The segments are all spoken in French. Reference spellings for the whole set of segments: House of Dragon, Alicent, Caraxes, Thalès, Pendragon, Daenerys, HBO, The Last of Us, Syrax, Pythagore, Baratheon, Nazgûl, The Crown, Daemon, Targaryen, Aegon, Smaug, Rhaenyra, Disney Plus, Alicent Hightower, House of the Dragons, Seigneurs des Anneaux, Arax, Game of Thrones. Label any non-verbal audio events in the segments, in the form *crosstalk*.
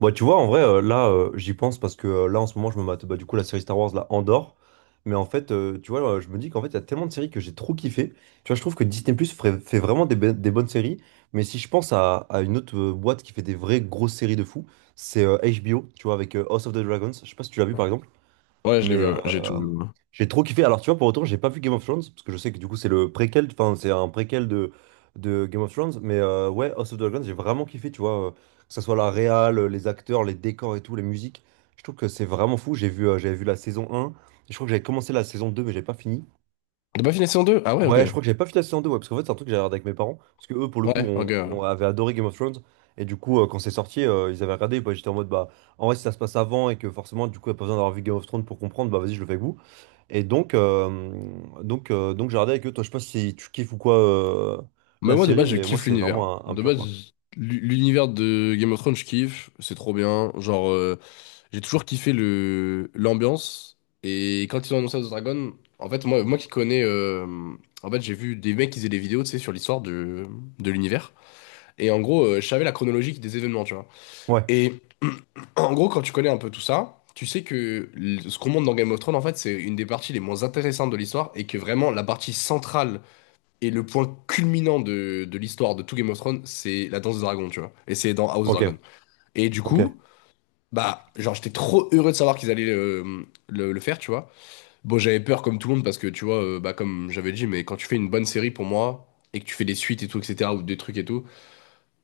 Bah, tu vois, en vrai, là, j'y pense parce que là, en ce moment, je me mate bah, du coup la série Star Wars, là, Andorre. Mais en fait, tu vois, je me dis qu'en fait, il y a tellement de séries que j'ai trop kiffé. Tu vois, je trouve que Disney Plus fait vraiment des bonnes séries. Mais si je pense à une autre boîte qui fait des vraies grosses séries de fou, c'est HBO, tu vois, avec House of the Dragons. Je sais pas si tu l'as vu par exemple. Ouais, je l'ai Mais vu, ouais. J'ai tout vu, ouais. j'ai trop kiffé. Alors, tu vois, pour autant, j'ai pas vu Game of Thrones, parce que je sais que du coup, c'est le préquel, enfin, c'est un préquel de Game of Thrones. Mais ouais, House of the Dragons, j'ai vraiment kiffé, tu vois, que ce soit la réal, les acteurs, les décors et tout, les musiques. Je trouve que c'est vraiment fou. J'avais vu la saison 1. Je crois que j'avais commencé la saison 2, mais j'ai pas fini. T'as pas fini la saison 2? Ah ouais, ok. Ouais, je crois que j'avais pas vu la saison 2, ouais, parce qu'en fait, c'est un truc que j'avais regardé avec mes parents, parce que eux, pour le coup, Ouais, ok, on, ouais. on avait adoré Game of Thrones, et du coup, quand c'est sorti, ils avaient regardé, et bah, j'étais en mode, bah, en vrai, si ça se passe avant, et que forcément, du coup, il n'y a pas besoin d'avoir vu Game of Thrones pour comprendre, bah, vas-y, je le fais avec vous. Et donc, j'ai regardé avec eux, toi, je sais pas si tu kiffes ou quoi, Mais la moi, de série, base, je mais moi, kiffe c'est l'univers. vraiment un De pur, quoi. base, l'univers de Game of Thrones, je kiffe. C'est trop bien. J'ai toujours kiffé le l'ambiance. Et quand ils ont annoncé House of Dragon, en fait, moi qui connais. En fait, j'ai vu des mecs qui faisaient des vidéos, tu sais, sur l'histoire de l'univers. Et en gros, je savais la chronologie des événements, tu vois. Ouais, Et *clears throat* en gros, quand tu connais un peu tout ça, tu sais que ce qu'on montre dans Game of Thrones, en fait, c'est une des parties les moins intéressantes de l'histoire, et que vraiment la partie centrale et le point culminant de l'histoire de tout Game of Thrones, c'est la danse des dragons, tu vois. Et c'est dans House ok, Dragon. Et du ok, coup, bah, genre, j'étais trop heureux de savoir qu'ils allaient le faire, tu vois. Bon, j'avais peur comme tout le monde parce que, tu vois, bah, comme j'avais dit, mais quand tu fais une bonne série pour moi et que tu fais des suites et tout, etc., ou des trucs et tout.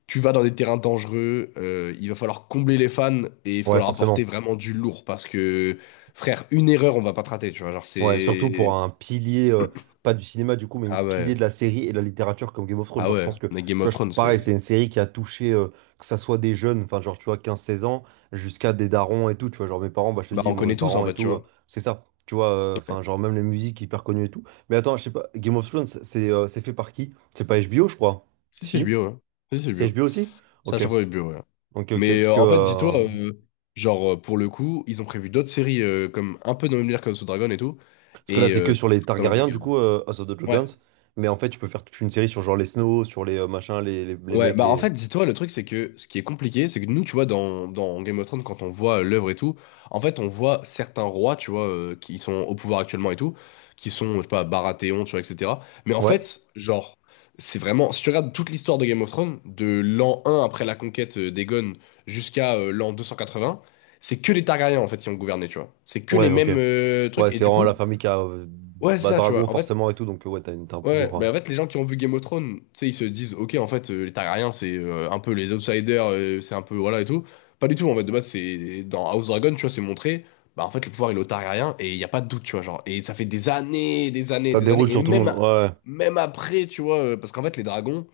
Tu vas dans des terrains dangereux, il va falloir combler les fans, et il faut ouais, leur apporter forcément. vraiment du lourd, parce que, frère, une erreur, on va pas te rater, tu vois. Genre, Ouais, surtout pour c'est. un pilier, pas du cinéma du coup, mais une Ah pilier ouais, de la série et de la littérature comme Game of Thrones. ah Genre, je ouais, pense que, tu mais Game of vois, Thrones, pareil, c'est c'est. une série qui a touché, que ça soit des jeunes, enfin, genre, tu vois, 15-16 ans, jusqu'à des darons et tout, tu vois. Genre, mes parents, bah, je te Bah, dis, on bon, mes connaît tous en parents et fait, tu tout, vois. c'est ça, tu vois, enfin, Ouais. genre, même les musiques hyper connues et tout. Mais attends, je sais pas, Game of Thrones, c'est fait par qui? C'est pas HBO, je crois. Si, c'est le Si? bio, ouais. Si, c'est le C'est bio. HBO aussi? C'est à Ok, chaque fois le bio, ouais. ok, ok. Parce que, En fait, dis-toi, euh, genre, pour le coup, ils ont prévu d'autres séries comme un peu dans le même délire comme sous Dragon et tout. Parce que là, Et. c'est que sur les Solo Targaryens, Leveling, du hein. coup, House of the Dragons. Ouais. Mais en fait, tu peux faire toute une série sur genre les Snow, sur les machins, les Ouais, mecs, bah en les. fait, dis-toi, le truc, c'est que ce qui est compliqué, c'est que nous, tu vois, dans Game of Thrones, quand on voit l'œuvre et tout, en fait, on voit certains rois, tu vois, qui sont au pouvoir actuellement et tout, qui sont, je sais pas, Baratheon, tu vois, etc. Mais en Ouais, fait, genre, c'est vraiment, si tu regardes toute l'histoire de Game of Thrones, de l'an 1 après la conquête d'Aegon jusqu'à l'an 280, c'est que les Targaryens, en fait, qui ont gouverné, tu vois. C'est que ouais, les ok. mêmes trucs, Ouais, et c'est du vraiment la coup, famille qui a. Ouais, c'est bah, ça, tu Dragon, vois. En fait, forcément, et tout. Donc, ouais, t'as un ouais, pouvoir. Bah en fait, les gens qui ont vu Game of Thrones, tu sais, ils se disent, ok, en fait, les Targaryens, c'est un peu les outsiders, c'est un peu, voilà, et tout. Pas du tout, en fait, de base, c'est dans House Dragon, tu vois, c'est montré, bah en fait, le pouvoir, il est aux Targaryens, et il n'y a pas de doute, tu vois, genre, et ça fait des années, des années, Ça des déroule années, et sur tout le monde. même, Ouais, ouais. même après, tu vois, parce qu'en fait, les dragons,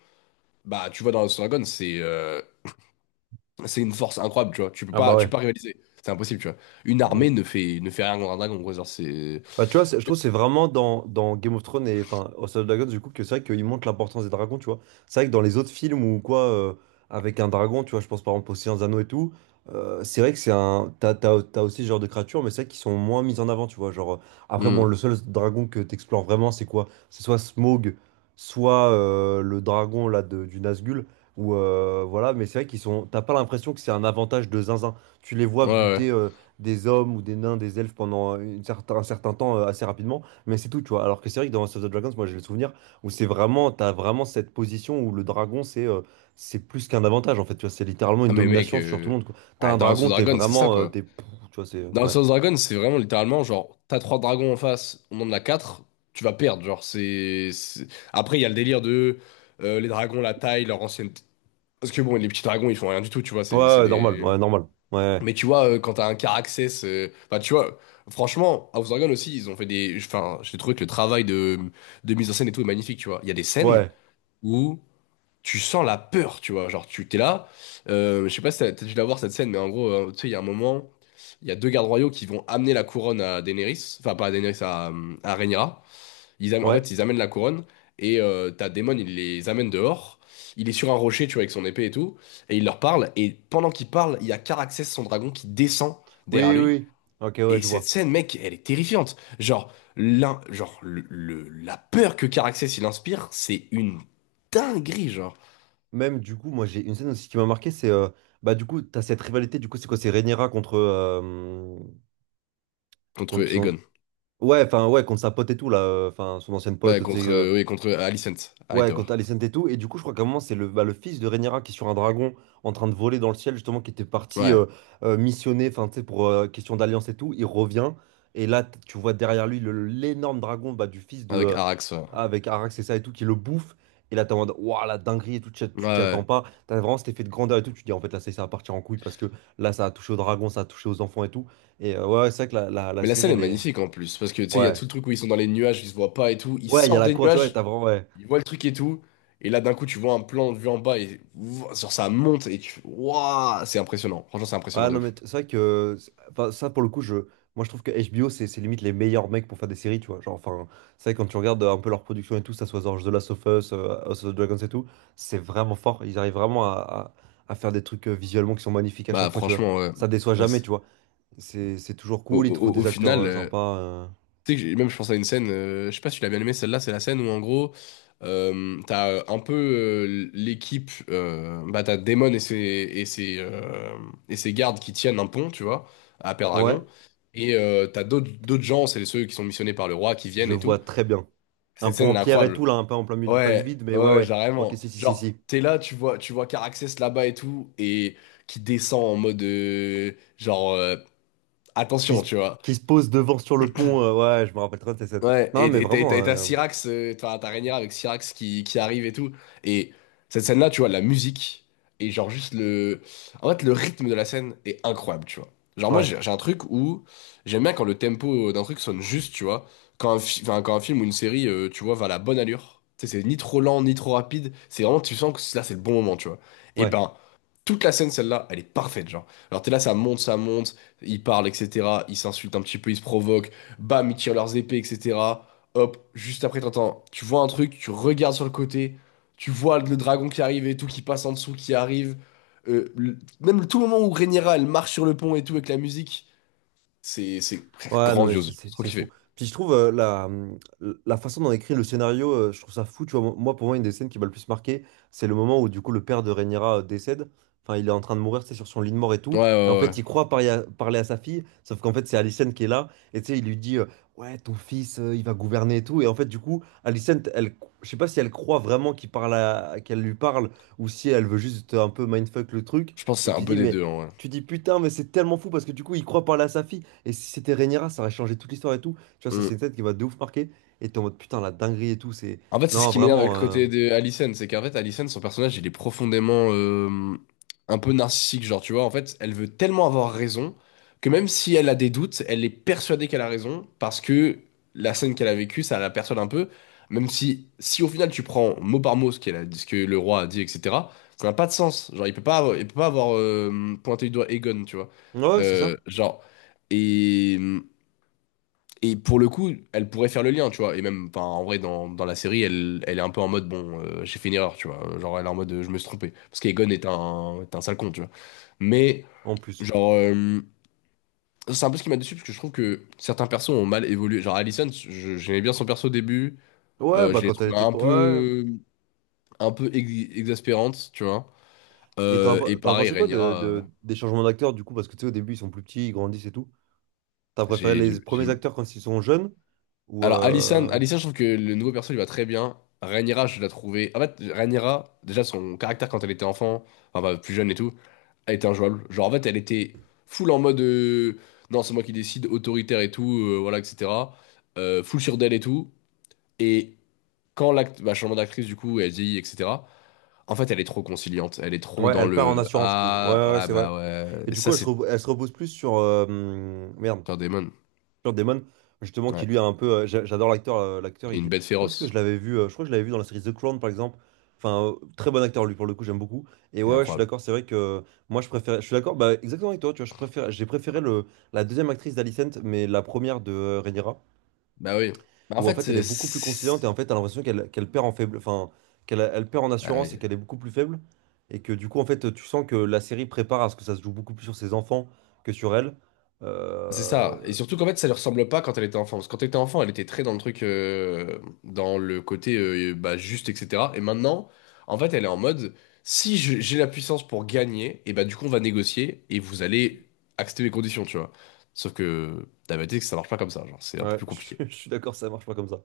bah, tu vois, dans House Dragon, c'est une force incroyable, tu vois, Ah, bah tu peux ouais. pas rivaliser, c'est impossible, tu vois. Une armée Mm. Ne fait rien contre un dragon, gros, genre, c'est... Bah, tu vois, je trouve que c'est vraiment dans Game of Thrones et enfin House of Dragons, du coup, que c'est vrai qu'ils montrent l'importance des dragons, tu vois. C'est vrai que dans les autres films ou quoi, avec un dragon, tu vois, je pense par exemple aux Seigneurs des Anneaux et tout, c'est vrai que c'est un. T'as aussi ce genre de créatures, mais c'est vrai qu'ils sont moins mis en avant, tu vois. Genre, après, bon, Hmm. le seul dragon que t'explores vraiment, c'est quoi? C'est soit Smaug, soit le dragon là du Nazgûl, ou voilà, mais c'est vrai qu'ils sont. T'as pas l'impression que c'est un avantage de zinzin. Tu les vois Ouais, buter. ouais. Des hommes ou des nains, des elfes pendant un certain temps assez rapidement, mais c'est tout, tu vois. Alors que c'est vrai que dans House of the Dragons, moi j'ai le souvenir où c'est vraiment, t'as vraiment cette position où le dragon c'est plus qu'un avantage en fait, tu vois, c'est littéralement une Ah, mais mec, domination sur tout le monde, quoi. T'as ah, un dans House of dragon, t'es Dragon, c'est ça, vraiment, t'es, quoi. Tu vois, c'est, Dans House ouais. of Dragon, c'est vraiment littéralement, genre, t'as 3 dragons en face, on en a 4, tu vas perdre. Genre, c'est. Après, il y a le délire de les dragons, la taille, leur ancienne. Parce que bon, les petits dragons, ils font rien du tout, tu vois, Ouais, c'est ouais, normal, des. ouais, normal, ouais, Mais tu vois, quand t'as un Caraxès. Enfin, tu vois, franchement, House of Dragon aussi, ils ont fait des. Enfin, j'ai trouvé que le travail de mise en scène et tout est magnifique, tu vois. Il y a des scènes ouais, où tu sens la peur, tu vois. Genre, tu t'es là. Je sais pas si t'as dû la voir cette scène, mais en gros, tu sais, il y a un moment, il y a 2 gardes royaux qui vont amener la couronne à Daenerys, enfin, pas à Daenerys, à Rhaenyra. En ouais, fait, ils amènent la couronne, et t'as Daemon, il les amène dehors. Il est sur un rocher, tu vois, avec son épée et tout, et il leur parle. Et pendant qu'il parle, il y a Caraxès, son dragon, qui descend derrière oui, oui, lui. oui. Ok, ouais, Et je cette vois. scène, mec, elle est terrifiante. Genre, l'un, genre la peur que Caraxès il inspire, c'est une dinguerie, genre. Même du coup, moi j'ai une scène aussi qui m'a marqué, c'est, bah du coup, t'as cette rivalité, du coup, c'est quoi, c'est Rhaenyra contre, euh, Contre contre son... Egon. Ouais, enfin, ouais, contre sa pote et tout, là, enfin, son ancienne Ouais, pote, tu sais, contre, oui, contre Alicent, ouais, Hightower. contre Alicent et tout. Et du coup, je crois qu'à un moment, c'est le fils de Rhaenyra qui est sur un dragon en train de voler dans le ciel, justement, qui était parti Ouais, missionner, enfin, tu sais, pour question d'alliance et tout. Il revient, et là, tu vois derrière lui l'énorme dragon bah, du fils de. avec Arax. Ouais. Avec Arax et ça et tout, qui le bouffe. Et là, t'es en mode, waouh, la dinguerie et tout, tu t'y attends Ouais. pas. T'as vraiment cet effet de grandeur et tout. Tu te dis, en fait, là, c'est ça va partir en couille parce que là, ça a touché au dragon, ça a touché aux enfants et tout. Et ouais, ouais, c'est vrai que la Mais la série, scène est elle est. magnifique en plus, parce que tu sais, il y a Ouais. tout le truc où ils sont dans les nuages, ils se voient pas et tout. Ils Ouais, il y a sortent la des course, ouais, t'as nuages, vraiment, ouais. ils voient le truc et tout. Et là, d'un coup, tu vois un plan de vue en bas et ouah, sur ça monte et tu. Waouh! C'est impressionnant. Franchement, c'est impressionnant Ah de non, mais ouf. C'est vrai que, enfin, ça pour le coup, moi je trouve que HBO, c'est limite les meilleurs mecs pour faire des séries, tu vois. Genre, enfin, c'est vrai, quand tu regardes un peu leur production et tout, ça soit genre The Last of Us, House of the Dragons et tout, c'est vraiment fort. Ils arrivent vraiment à faire des trucs visuellement qui sont magnifiques à Bah, chaque fois, tu vois. franchement, ouais. Ça déçoit Ouais, jamais, c'est- tu vois. C'est toujours au, cool, ils trouvent au des acteurs final. Sympas. Tu sais, que même je pense à une scène, je sais pas si tu l'as bien aimé, celle-là, c'est la scène où en gros, t'as un peu l'équipe, bah t'as Daemon et ses gardes qui tiennent un pont, tu vois, à Ouais, Pendragon, et t'as d'autres gens, c'est ceux qui sont missionnés par le roi qui je viennent et vois tout. très bien. Un Cette peu scène, en elle est pierre et incroyable. tout, là, un peu en plein milieu du pas du Ouais, vide, mais ouais, ouais, ouais. Ok, carrément. si, si, si, Genre, si. t'es là, tu vois Caraxès là-bas et tout, et qui descend en mode, genre, qui attention, se, tu vois. qui se pose devant sur le pont. Ouais, je me rappelle très bien de cette scène. Ouais, Non, mais vraiment, et t'as Syrax, t'as Rhaenyra avec Syrax qui arrive et tout. Et cette scène-là, tu vois, la musique et genre juste le... En fait, le rythme de la scène est incroyable, tu vois. Genre moi, ouais, j'ai un truc où j'aime bien quand le tempo d'un truc sonne juste, tu vois. Quand un, enfin, quand un film ou une série, tu vois, va à la bonne allure. Tu sais, c'est ni trop lent, ni trop rapide. C'est vraiment, tu sens que là, c'est le bon moment, tu vois. Et ouais. ben, toute la scène, celle-là, elle est parfaite, genre. Alors t'es là, ça monte, ils parlent, etc. Ils s'insultent un petit peu, ils se provoquent. Bam, ils tirent leurs épées, etc. Hop, juste après, t'entends, tu vois un truc, tu regardes sur le côté, tu vois le dragon qui arrive et tout, qui passe en dessous, qui arrive. Le- même tout le moment où Rhaenyra, elle marche sur le pont et tout avec la musique, c'est frère, Ouais, non, mais grandiose. C'est trop c'est fou. kiffé. Puis je trouve la façon dont écrit le scénario, je trouve ça fou. Tu vois, moi, pour moi, une des scènes qui m'a le plus marqué, c'est le moment où, du coup, le père de Rhaenyra décède. Enfin, il est en train de mourir, c'est sur son lit de mort et Ouais, tout. ouais, Et en ouais, fait, il ouais. croit parler à sa fille, sauf qu'en fait, c'est Alicent qui est là. Et tu sais, il lui dit, ouais, ton fils, il va gouverner et tout. Et en fait, du coup, Alicent, elle, je sais pas si elle croit vraiment qu'elle lui parle ou si elle veut juste un peu mindfuck le truc. Je pense que c'est Et un tu peu dis, des mais. deux, en vrai. Tu dis putain, mais c'est tellement fou parce que du coup, il croit parler à sa fille. Et si c'était Rhaenyra, ça aurait changé toute l'histoire et tout. Tu vois, ça, c'est Mm. une scène qui va de ouf marquer. Et t'es en mode putain, la dinguerie et tout, c'est. En fait, c'est ce Non, qui m'énerve avec vraiment. le côté de Allison, c'est qu'en fait, Allison, son personnage, il est profondément un peu narcissique, genre, tu vois, en fait, elle veut tellement avoir raison que même si elle a des doutes, elle est persuadée qu'elle a raison, parce que la scène qu'elle a vécue, ça la persuade un peu, même si, si au final tu prends mot par mot ce qu'elle a dit, ce que le roi a dit, etc., ça n'a pas de sens, genre, il peut pas, il peut pas avoir pointé du doigt Aegon, tu vois. Ouais, c'est ça. Genre, et et pour le coup, elle pourrait faire le lien, tu vois. Et même, enfin, en vrai, dans la série, elle, elle est un peu en mode, bon, j'ai fait une erreur, tu vois. Genre, elle est en mode, je me suis trompé. Parce qu'Egon est un sale con, tu vois. Mais, En plus. genre, euh, c'est un peu ce qui m'a déçu, parce que je trouve que certains persos ont mal évolué. Genre, Allison j'aimais bien son perso au début. Ouais, bah Je l'ai quand elle trouvé était. Ouais. Un peu exaspérante, tu vois. Et Et t'en as pareil, pensé quoi Rhaenyra, des changements d'acteurs du coup? Parce que tu sais, au début, ils sont plus petits, ils grandissent et tout. T'as préféré j'ai j'ai- les j'ai- premiers acteurs quand ils sont jeunes? Ou. alors, Alisson, je trouve que le nouveau perso il va très bien. Rhaenyra, je l'ai trouvé. En fait, Rhaenyra, déjà son caractère quand elle était enfant, enfin bah, plus jeune et tout, elle était injouable. Genre, en fait, elle était full en mode non, c'est moi qui décide, autoritaire et tout, voilà, etc. Full sur d'elle et tout. Et quand l'acte, bah, changement d'actrice, du coup, elle vieillit, etc. En fait, elle est trop conciliante. Elle est trop Ouais, dans elle perd en le assurance, je trouve. Ouais, ah, ouais, ouais, ah c'est vrai. bah ouais. Et Et du coup, ça, elle se, c'est repose elle se repose plus sur. Merde. un démon. Matt Damon, justement, qui Ouais. lui a un peu. J'adore l'acteur. Et une bête Où est-ce que féroce. je l'avais vu? Je crois que je l'avais vu dans la série The Crown, par exemple. Enfin, très bon acteur, lui, pour le coup, j'aime beaucoup. Et C'est ouais, ouais, je suis incroyable. d'accord, c'est vrai que moi, je préfère. Je suis d'accord, bah, exactement avec toi, tu vois, j'ai préféré la deuxième actrice d'Alicent, mais la première de Rhaenyra, Bah oui. Bah, en où en fait, fait, elle est c'est. beaucoup plus C'est- conciliante et en fait, t'as l'impression qu'elle perd en faible. Enfin, qu'elle elle perd en Ah assurance et oui. qu'elle est beaucoup plus faible. Et que du coup, en fait, tu sens que la série prépare à ce que ça se joue beaucoup plus sur ses enfants que sur elle. C'est ça. Et Euh, surtout qu'en fait, ça lui ressemble pas quand elle était enfant. Parce que quand elle était enfant, elle était très dans le truc, dans le côté bah, juste, etc. Et maintenant, en fait, elle est en mode, si j'ai la puissance pour gagner, et bah du coup, on va négocier, et vous allez accepter mes conditions, tu vois. Sauf que t'as bien dit que ça marche pas comme ça. Genre, c'est un peu Ouais, plus *laughs* je compliqué. suis d'accord, ça marche pas comme ça.